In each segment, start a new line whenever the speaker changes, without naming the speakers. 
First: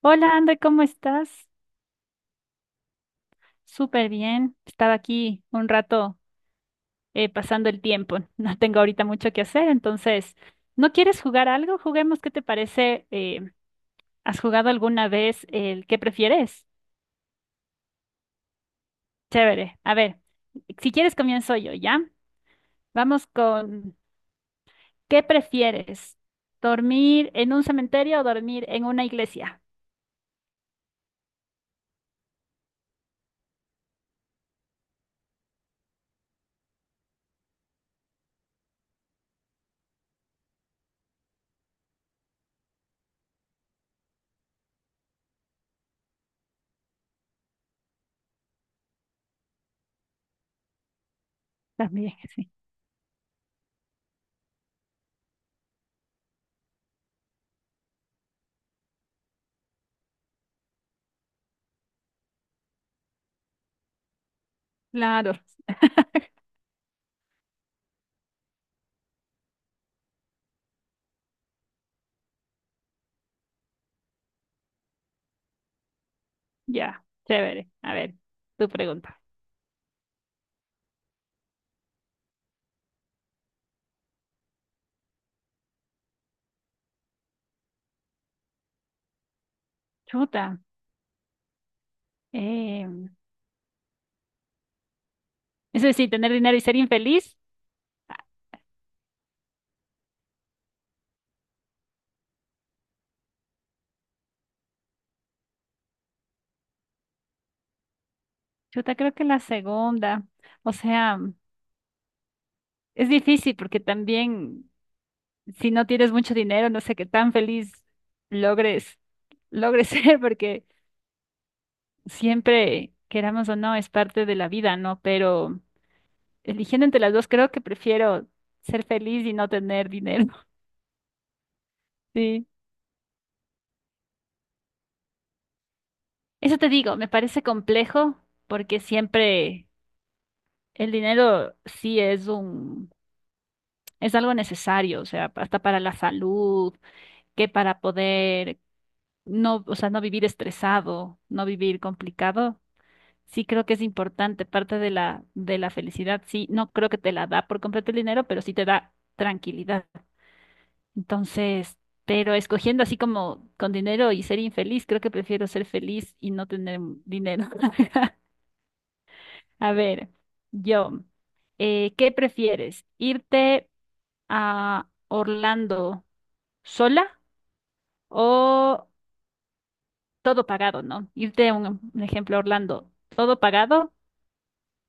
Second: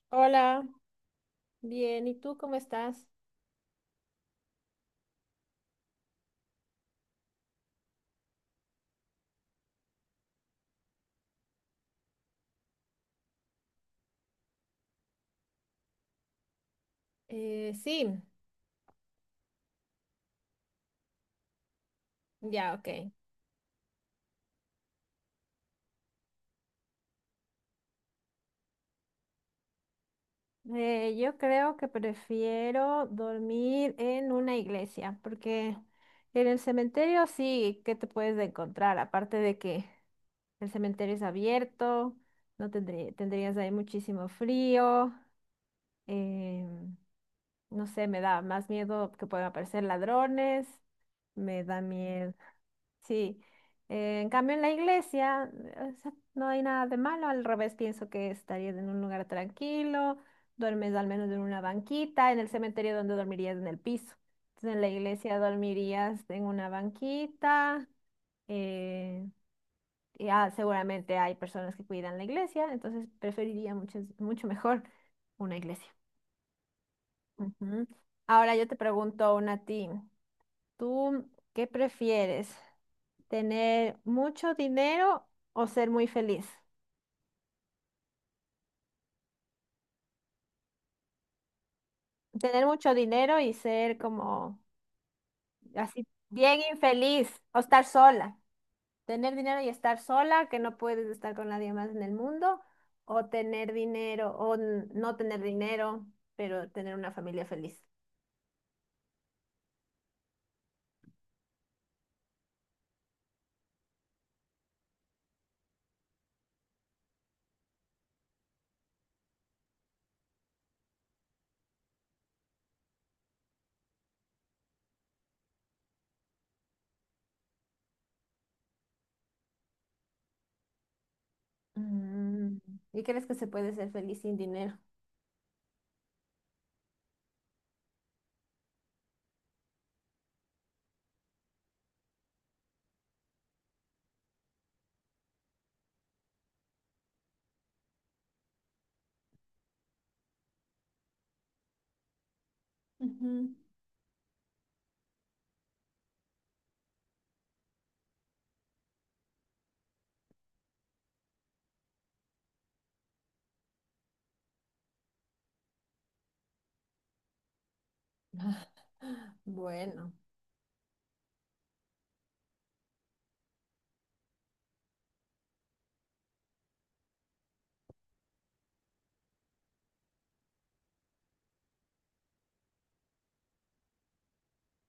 Hola, André,
Hola,
¿cómo estás?
bien, ¿y tú cómo estás?
Súper bien. Estaba aquí un rato pasando el tiempo. No tengo ahorita mucho que hacer, entonces, ¿no quieres jugar algo? Juguemos, ¿qué te parece? ¿Has jugado alguna vez el qué prefieres?
Sí,
Chévere. A ver, si quieres comienzo yo, ¿ya?
ya, ok.
Vamos con ¿qué prefieres? ¿Dormir en un cementerio o dormir en una iglesia?
Yo creo que prefiero dormir en una iglesia, porque en el cementerio sí, ¿qué te puedes encontrar? Aparte de que el cementerio es abierto, no tendrí- tendrías ahí muchísimo frío, eh, no sé, me da más miedo que puedan aparecer ladrones, me da
También,
miedo.
sí.
Sí, en cambio en la iglesia, o sea, no hay nada de malo, al revés pienso que estarías en un lugar tranquilo, duermes al menos en una banquita, en el cementerio donde dormirías en el piso. Entonces en la
Claro,
iglesia dormirías en una banquita, eh, y, ah, seguramente hay personas que cuidan la iglesia, entonces preferiría mucho, mucho mejor una iglesia.
ya, chévere.
Ujú.
A ver,
Ahora yo
tu
te
pregunta.
pregunto una a ti. ¿Tú qué prefieres? ¿Tener mucho dinero o ser muy feliz?
Chuta.
Tener mucho
em,
dinero y ser como
Es
así
decir, tener dinero
bien
y ser
infeliz
infeliz.
o estar sola. Tener dinero y estar sola, que no puedes estar con nadie más en el mundo, o tener dinero o no tener dinero, pero tener una familia feliz.
Chuta, creo que la segunda. O sea, es difícil porque también si no tienes mucho dinero, no sé qué tan feliz logres, logres ser, porque siempre, queramos o no, es parte de la vida, ¿no? Pero eligiendo entre las dos, creo que prefiero ser feliz y no tener dinero. Sí.
Mm, ¿y crees que se puede ser feliz sin dinero?
Eso te digo, me parece complejo porque siempre el dinero sí es un, es algo necesario, o sea, hasta para la salud que para poder no, o sea, no vivir estresado, no vivir complicado, sí
Ujú.
creo que es importante, parte de la felicidad, sí, no creo que te la da por completo el dinero, pero sí te da tranquilidad. Entonces, pero escogiendo así como con dinero y ser infeliz, creo que prefiero ser feliz y no tener dinero. A ver,
Bueno.
yo, ¿qué prefieres? ¿Irte a Orlando sola o todo pagado, ¿no? Irte a un ejemplo a Orlando, todo pagado,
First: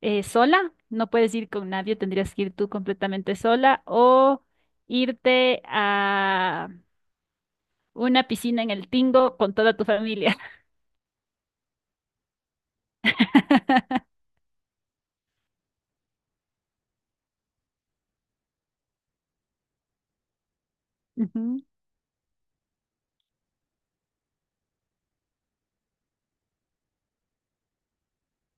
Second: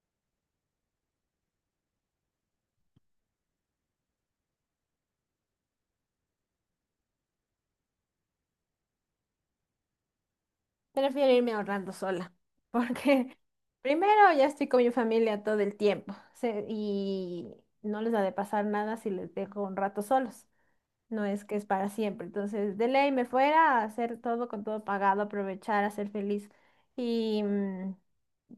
sola, no puedes ir con nadie, tendrías que ir tú completamente sola o irte a una piscina en el Tingo con toda tu familia.
Prefiero irme ahorrando sola, porque primero ya estoy con mi familia todo el tiempo y no les ha de pasar nada si les dejo un rato solos, no es que
Ujú,
es para siempre. Entonces, de ley me fuera a hacer todo con todo pagado, aprovechar, a ser feliz. Y mm,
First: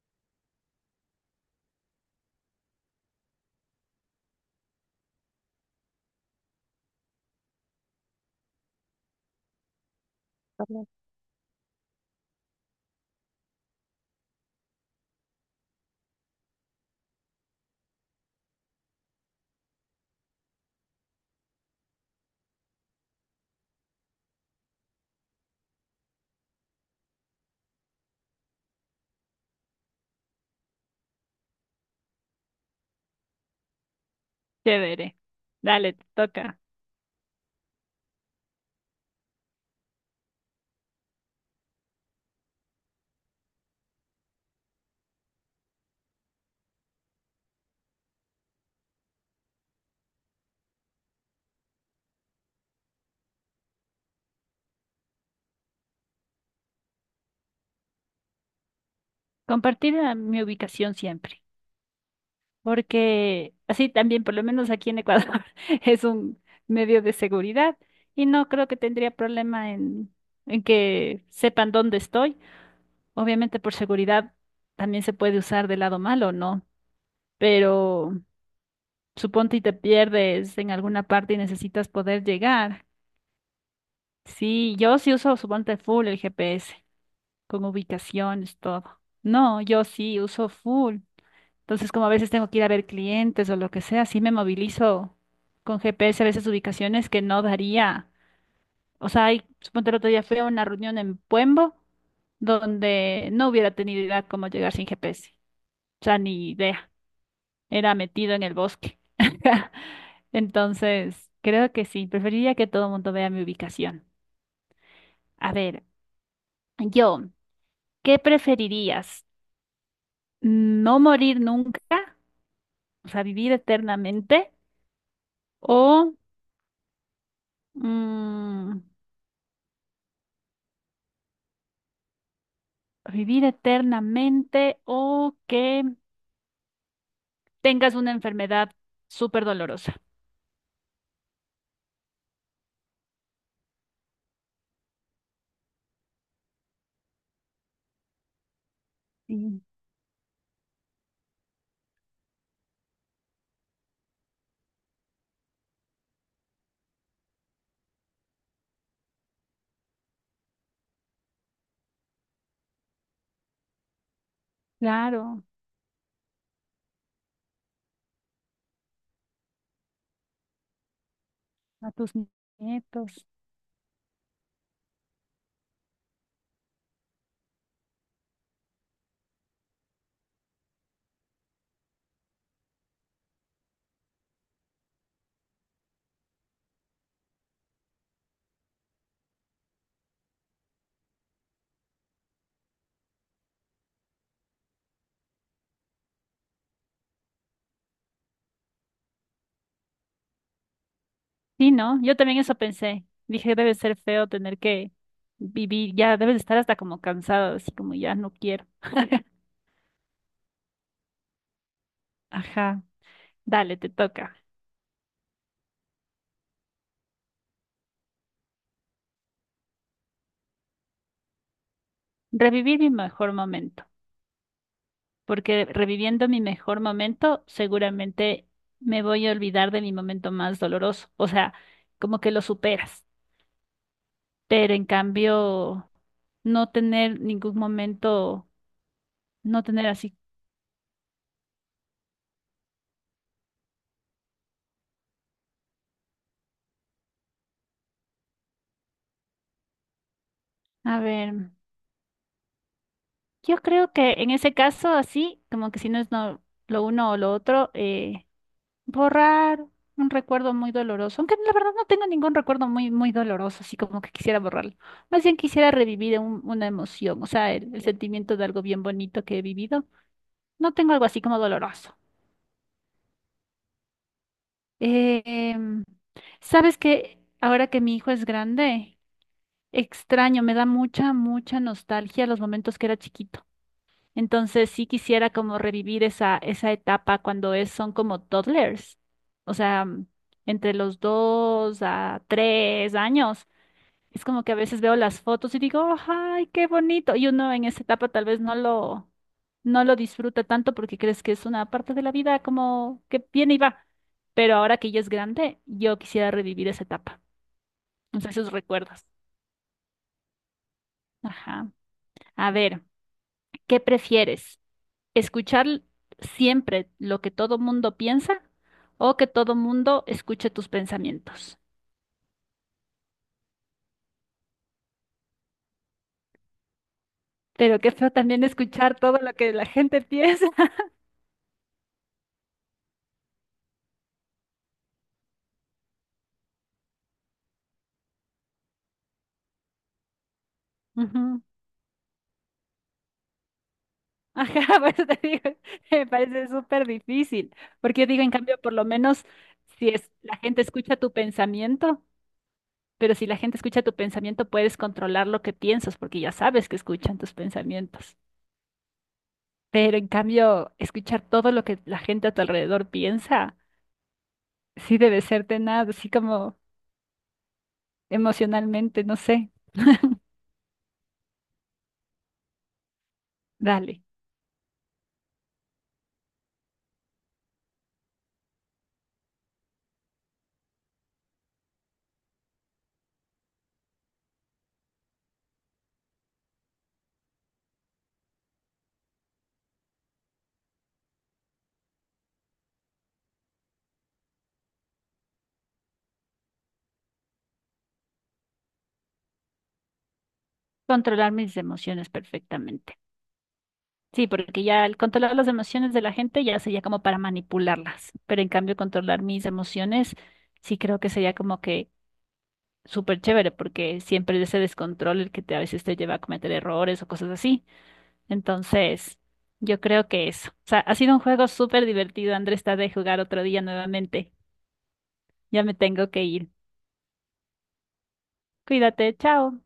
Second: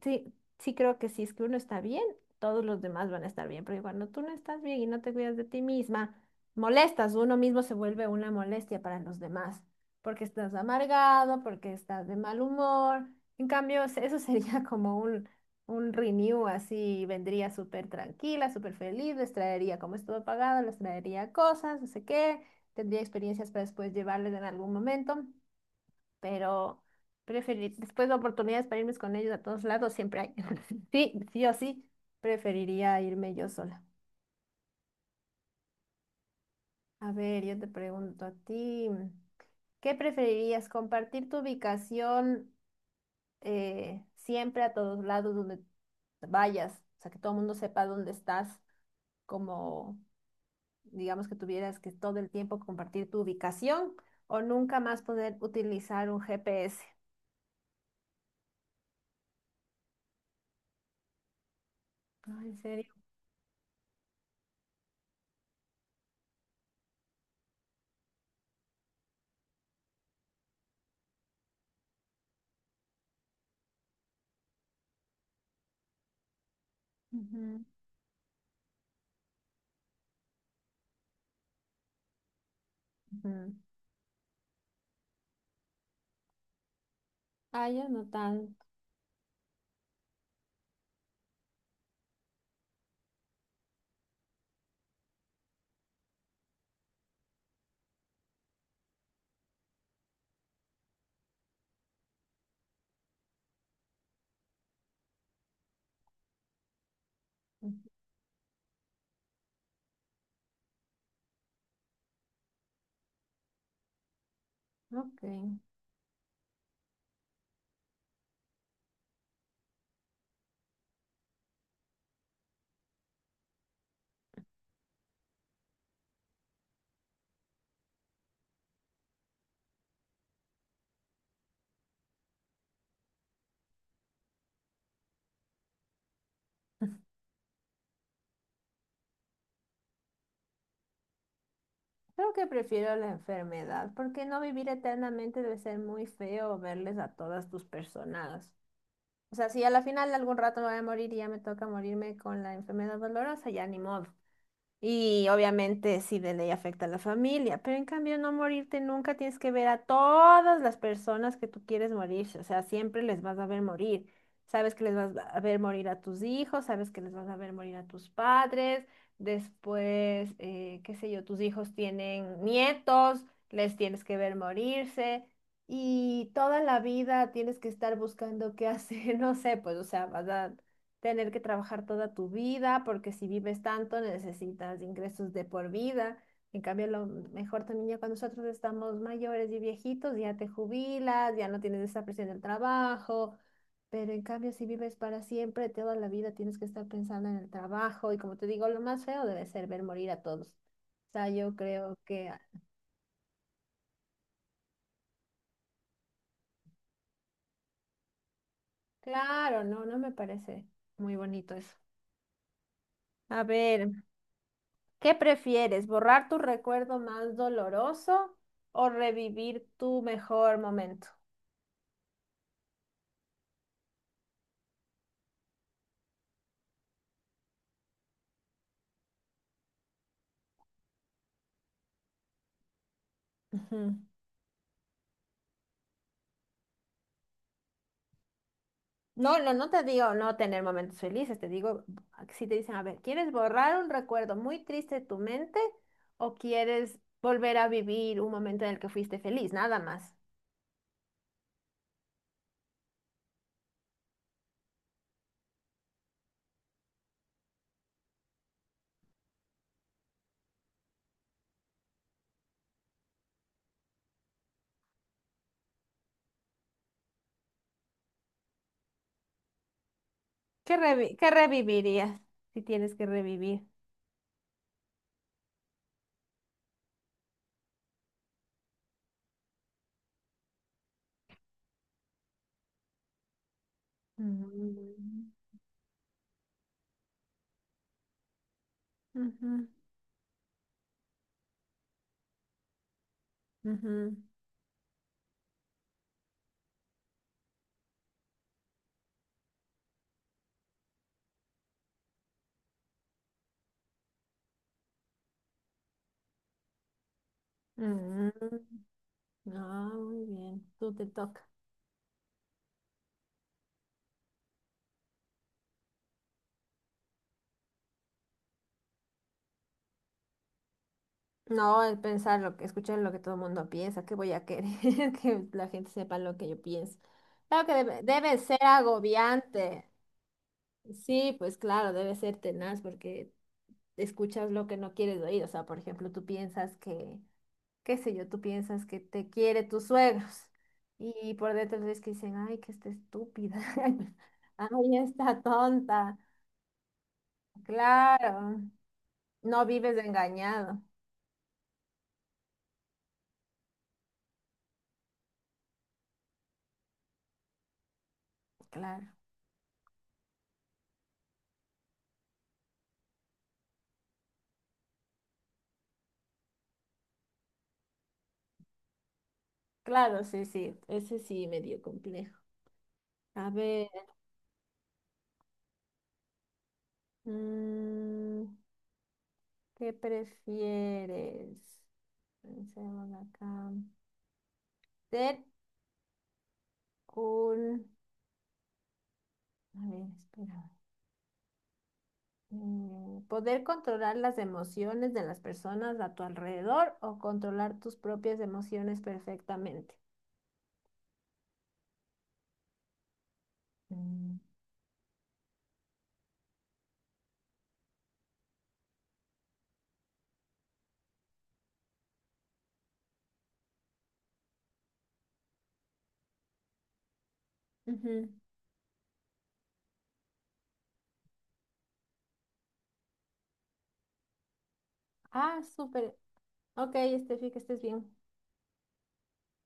sí, sí creo que si es que uno está bien, todos los demás van a estar bien. Porque cuando tú no estás bien y no te cuidas de ti misma, molestas, uno mismo se vuelve una molestia para los demás. Porque estás amargado, porque estás de mal humor. En cambio, eso sería como un renew así, vendría súper tranquila, súper feliz, les traería, como es todo pagado, les traería cosas, no sé qué, tendría experiencias para después llevarles en algún momento, pero preferir, después de oportunidades para irme con ellos a todos lados siempre hay. Sí, sí o sí, preferiría irme yo sola.
chévere. Dale, te toca.
A ver, yo te pregunto a ti, ¿qué preferirías? ¿Compartir tu ubicación, siempre a todos lados donde vayas? O sea, que todo el mundo sepa dónde estás, como, digamos que tuvieras que todo el tiempo compartir tu ubicación o nunca más poder utilizar un GPS.
Compartir mi ubicación siempre,
Ah, ¿en serio?
porque así también, por lo menos aquí en Ecuador, es un medio de seguridad y no creo que tendría problema en que sepan dónde estoy. Obviamente por seguridad también se puede usar del lado malo, ¿no?
Ujú,
Pero suponte y te pierdes en alguna parte y necesitas poder llegar.
ujú.
Sí, yo sí uso, suponte full el GPS, con
Ah, yo no tanto.
ubicaciones, todo. No, yo sí uso full. Entonces, como a veces tengo que ir a ver clientes o lo que sea, sí me movilizo con GPS a veces ubicaciones que no daría. O sea, hay, suponte el otro día fui a una reunión en Puembo donde no hubiera tenido idea cómo llegar sin GPS. O sea, ni idea.
Ujú.
Era metido en el bosque. Entonces, creo que sí, preferiría que todo el mundo vea mi ubicación.
Ok.
A ver, yo, ¿qué preferirías? ¿No morir nunca? O sea, vivir eternamente o mm, vivir eternamente o que tengas una enfermedad súper dolorosa.
Creo que prefiero la enfermedad, porque no vivir eternamente debe ser muy feo verles a todas tus personas. O sea,
Sí,
si a la final algún rato me voy a morir y ya me toca morirme con la enfermedad dolorosa, ya ni modo. Y obviamente sí de ley afecta a la familia, pero en cambio no morirte nunca tienes que ver a todas las personas que tú quieres morirse, o sea, siempre les vas a ver morir. Sabes que les vas a
claro,
ver morir a tus hijos, sabes que les vas a ver morir a tus padres, después, qué sé yo, tus hijos
a tus
tienen nietos,
nietos.
les tienes que ver morirse y toda la vida tienes que estar buscando qué hacer, no sé, pues, o sea, vas a tener que trabajar toda tu vida, porque si vives tanto necesitas ingresos de por vida. En cambio, lo mejor también ya cuando nosotros estamos mayores y viejitos, ya te jubilas, ya no tienes esa presión del trabajo, pero en cambio si vives para siempre, toda la vida tienes que estar pensando en el trabajo y como te digo, lo más feo debe ser ver morir a todos. O sea, yo
Sí,
creo
¿no? Yo
que,
también eso pensé. Dije, debe ser feo tener que vivir, ya debes estar hasta como cansado, así como ya no quiero.
claro, no, no me parece muy bonito eso.
Ajá,
A
dale, te
ver.
toca.
¿Qué prefieres, borrar tu recuerdo más doloroso o revivir tu mejor momento?
Revivir mi mejor momento, porque reviviendo mi mejor momento, seguramente me voy a olvidar de mi momento más doloroso. O sea, como que lo superas.
Ujú.
Pero en cambio, no tener ningún momento,
No, no,
no
no te
tener
digo
así.
no tener momentos felices, te digo, si te dicen, a ver, ¿quieres borrar un recuerdo muy triste de tu mente o quieres volver a vivir un momento en el que fuiste feliz? Nada más.
A ver. Yo creo que en ese caso, así, como que si no es lo uno o lo otro, borrar un recuerdo muy doloroso, aunque la verdad no tengo ningún recuerdo muy, muy doloroso, así como que quisiera borrarlo. Más bien quisiera revivir una emoción, o sea, el sentimiento de algo bien bonito que he vivido. No tengo algo así
¿Qué
como doloroso.
revivirías si tienes que revivir?
Eh, em, ¿Sabes que ahora que mi hijo es grande, extraño, me da mucha, mucha nostalgia los momentos que era chiquito? Entonces sí quisiera
Mm,
como revivir esa, esa etapa cuando es, son como toddlers. O
ujú,
sea, entre los 2 a 3 años.
ujú,
Es como que a veces veo las fotos y digo, ¡ay, qué bonito! Y uno en esa etapa tal vez no lo, no lo disfruta tanto porque crees que es una parte de la vida como que viene y va. Pero ahora que ya es grande, yo quisiera revivir esa etapa. O sea, esos
mm.
recuerdos.
Ah, muy bien, tú te toca.
Ajá. A ver, ¿qué prefieres? Escuchar siempre lo que todo mundo piensa o que todo mundo escuche tus pensamientos.
No, el pensar lo que, escuchar lo que todo el mundo piensa, ¿qué voy a querer que la gente sepa lo que yo pienso? Claro que
Pero qué
debe,
feo
debe
también
ser
escuchar todo lo que la
agobiante.
gente piensa.
Sí, pues claro, debe ser tenaz porque escuchas lo que no quieres oír. O sea, por ejemplo, tú piensas que, qué sé yo, tú piensas que te quiere tus suegros y
Ujú.
por dentro ves que dicen, ay, que está estúpida,
Ajá, por
ay,
eso te
está
digo, me
tonta.
parece súper difícil, porque yo digo, en
Claro,
cambio, por lo menos
no
si
vives
es la gente
engañado.
escucha tu pensamiento, pero si la gente escucha tu pensamiento, puedes controlar lo que piensas, porque ya sabes que escuchan tus pensamientos.
Claro,
Pero en cambio, escuchar todo lo que la gente a tu alrededor piensa, sí debe ser tenaz, así como emocionalmente, no sé,
claro, sí, sí, ese sí medio complejo. A ver,
dale.
mm, ¿qué prefieres? Pensemos acá. Ser un... A ver, espera. Mm, ¿poder controlar las emociones de las personas a tu alrededor o controlar tus propias emociones perfectamente?
Controlar mis emociones perfectamente. Sí,
Mm.
porque ya al controlar las emociones de la gente ya sería como para manipularlas, pero en cambio controlar mis emociones sí creo que sería como que súper chévere, porque siempre es ese descontrol el que te, a veces te lleva a cometer errores o cosas así.
Ujú.
Entonces, yo creo que eso. O sea, ha sido un juego súper divertido, Andrés, está de jugar otro día nuevamente.
Ah,
Ya me tengo
súper.
que ir.
Ok, Estefi, que estés bien.
Cuídate, chao.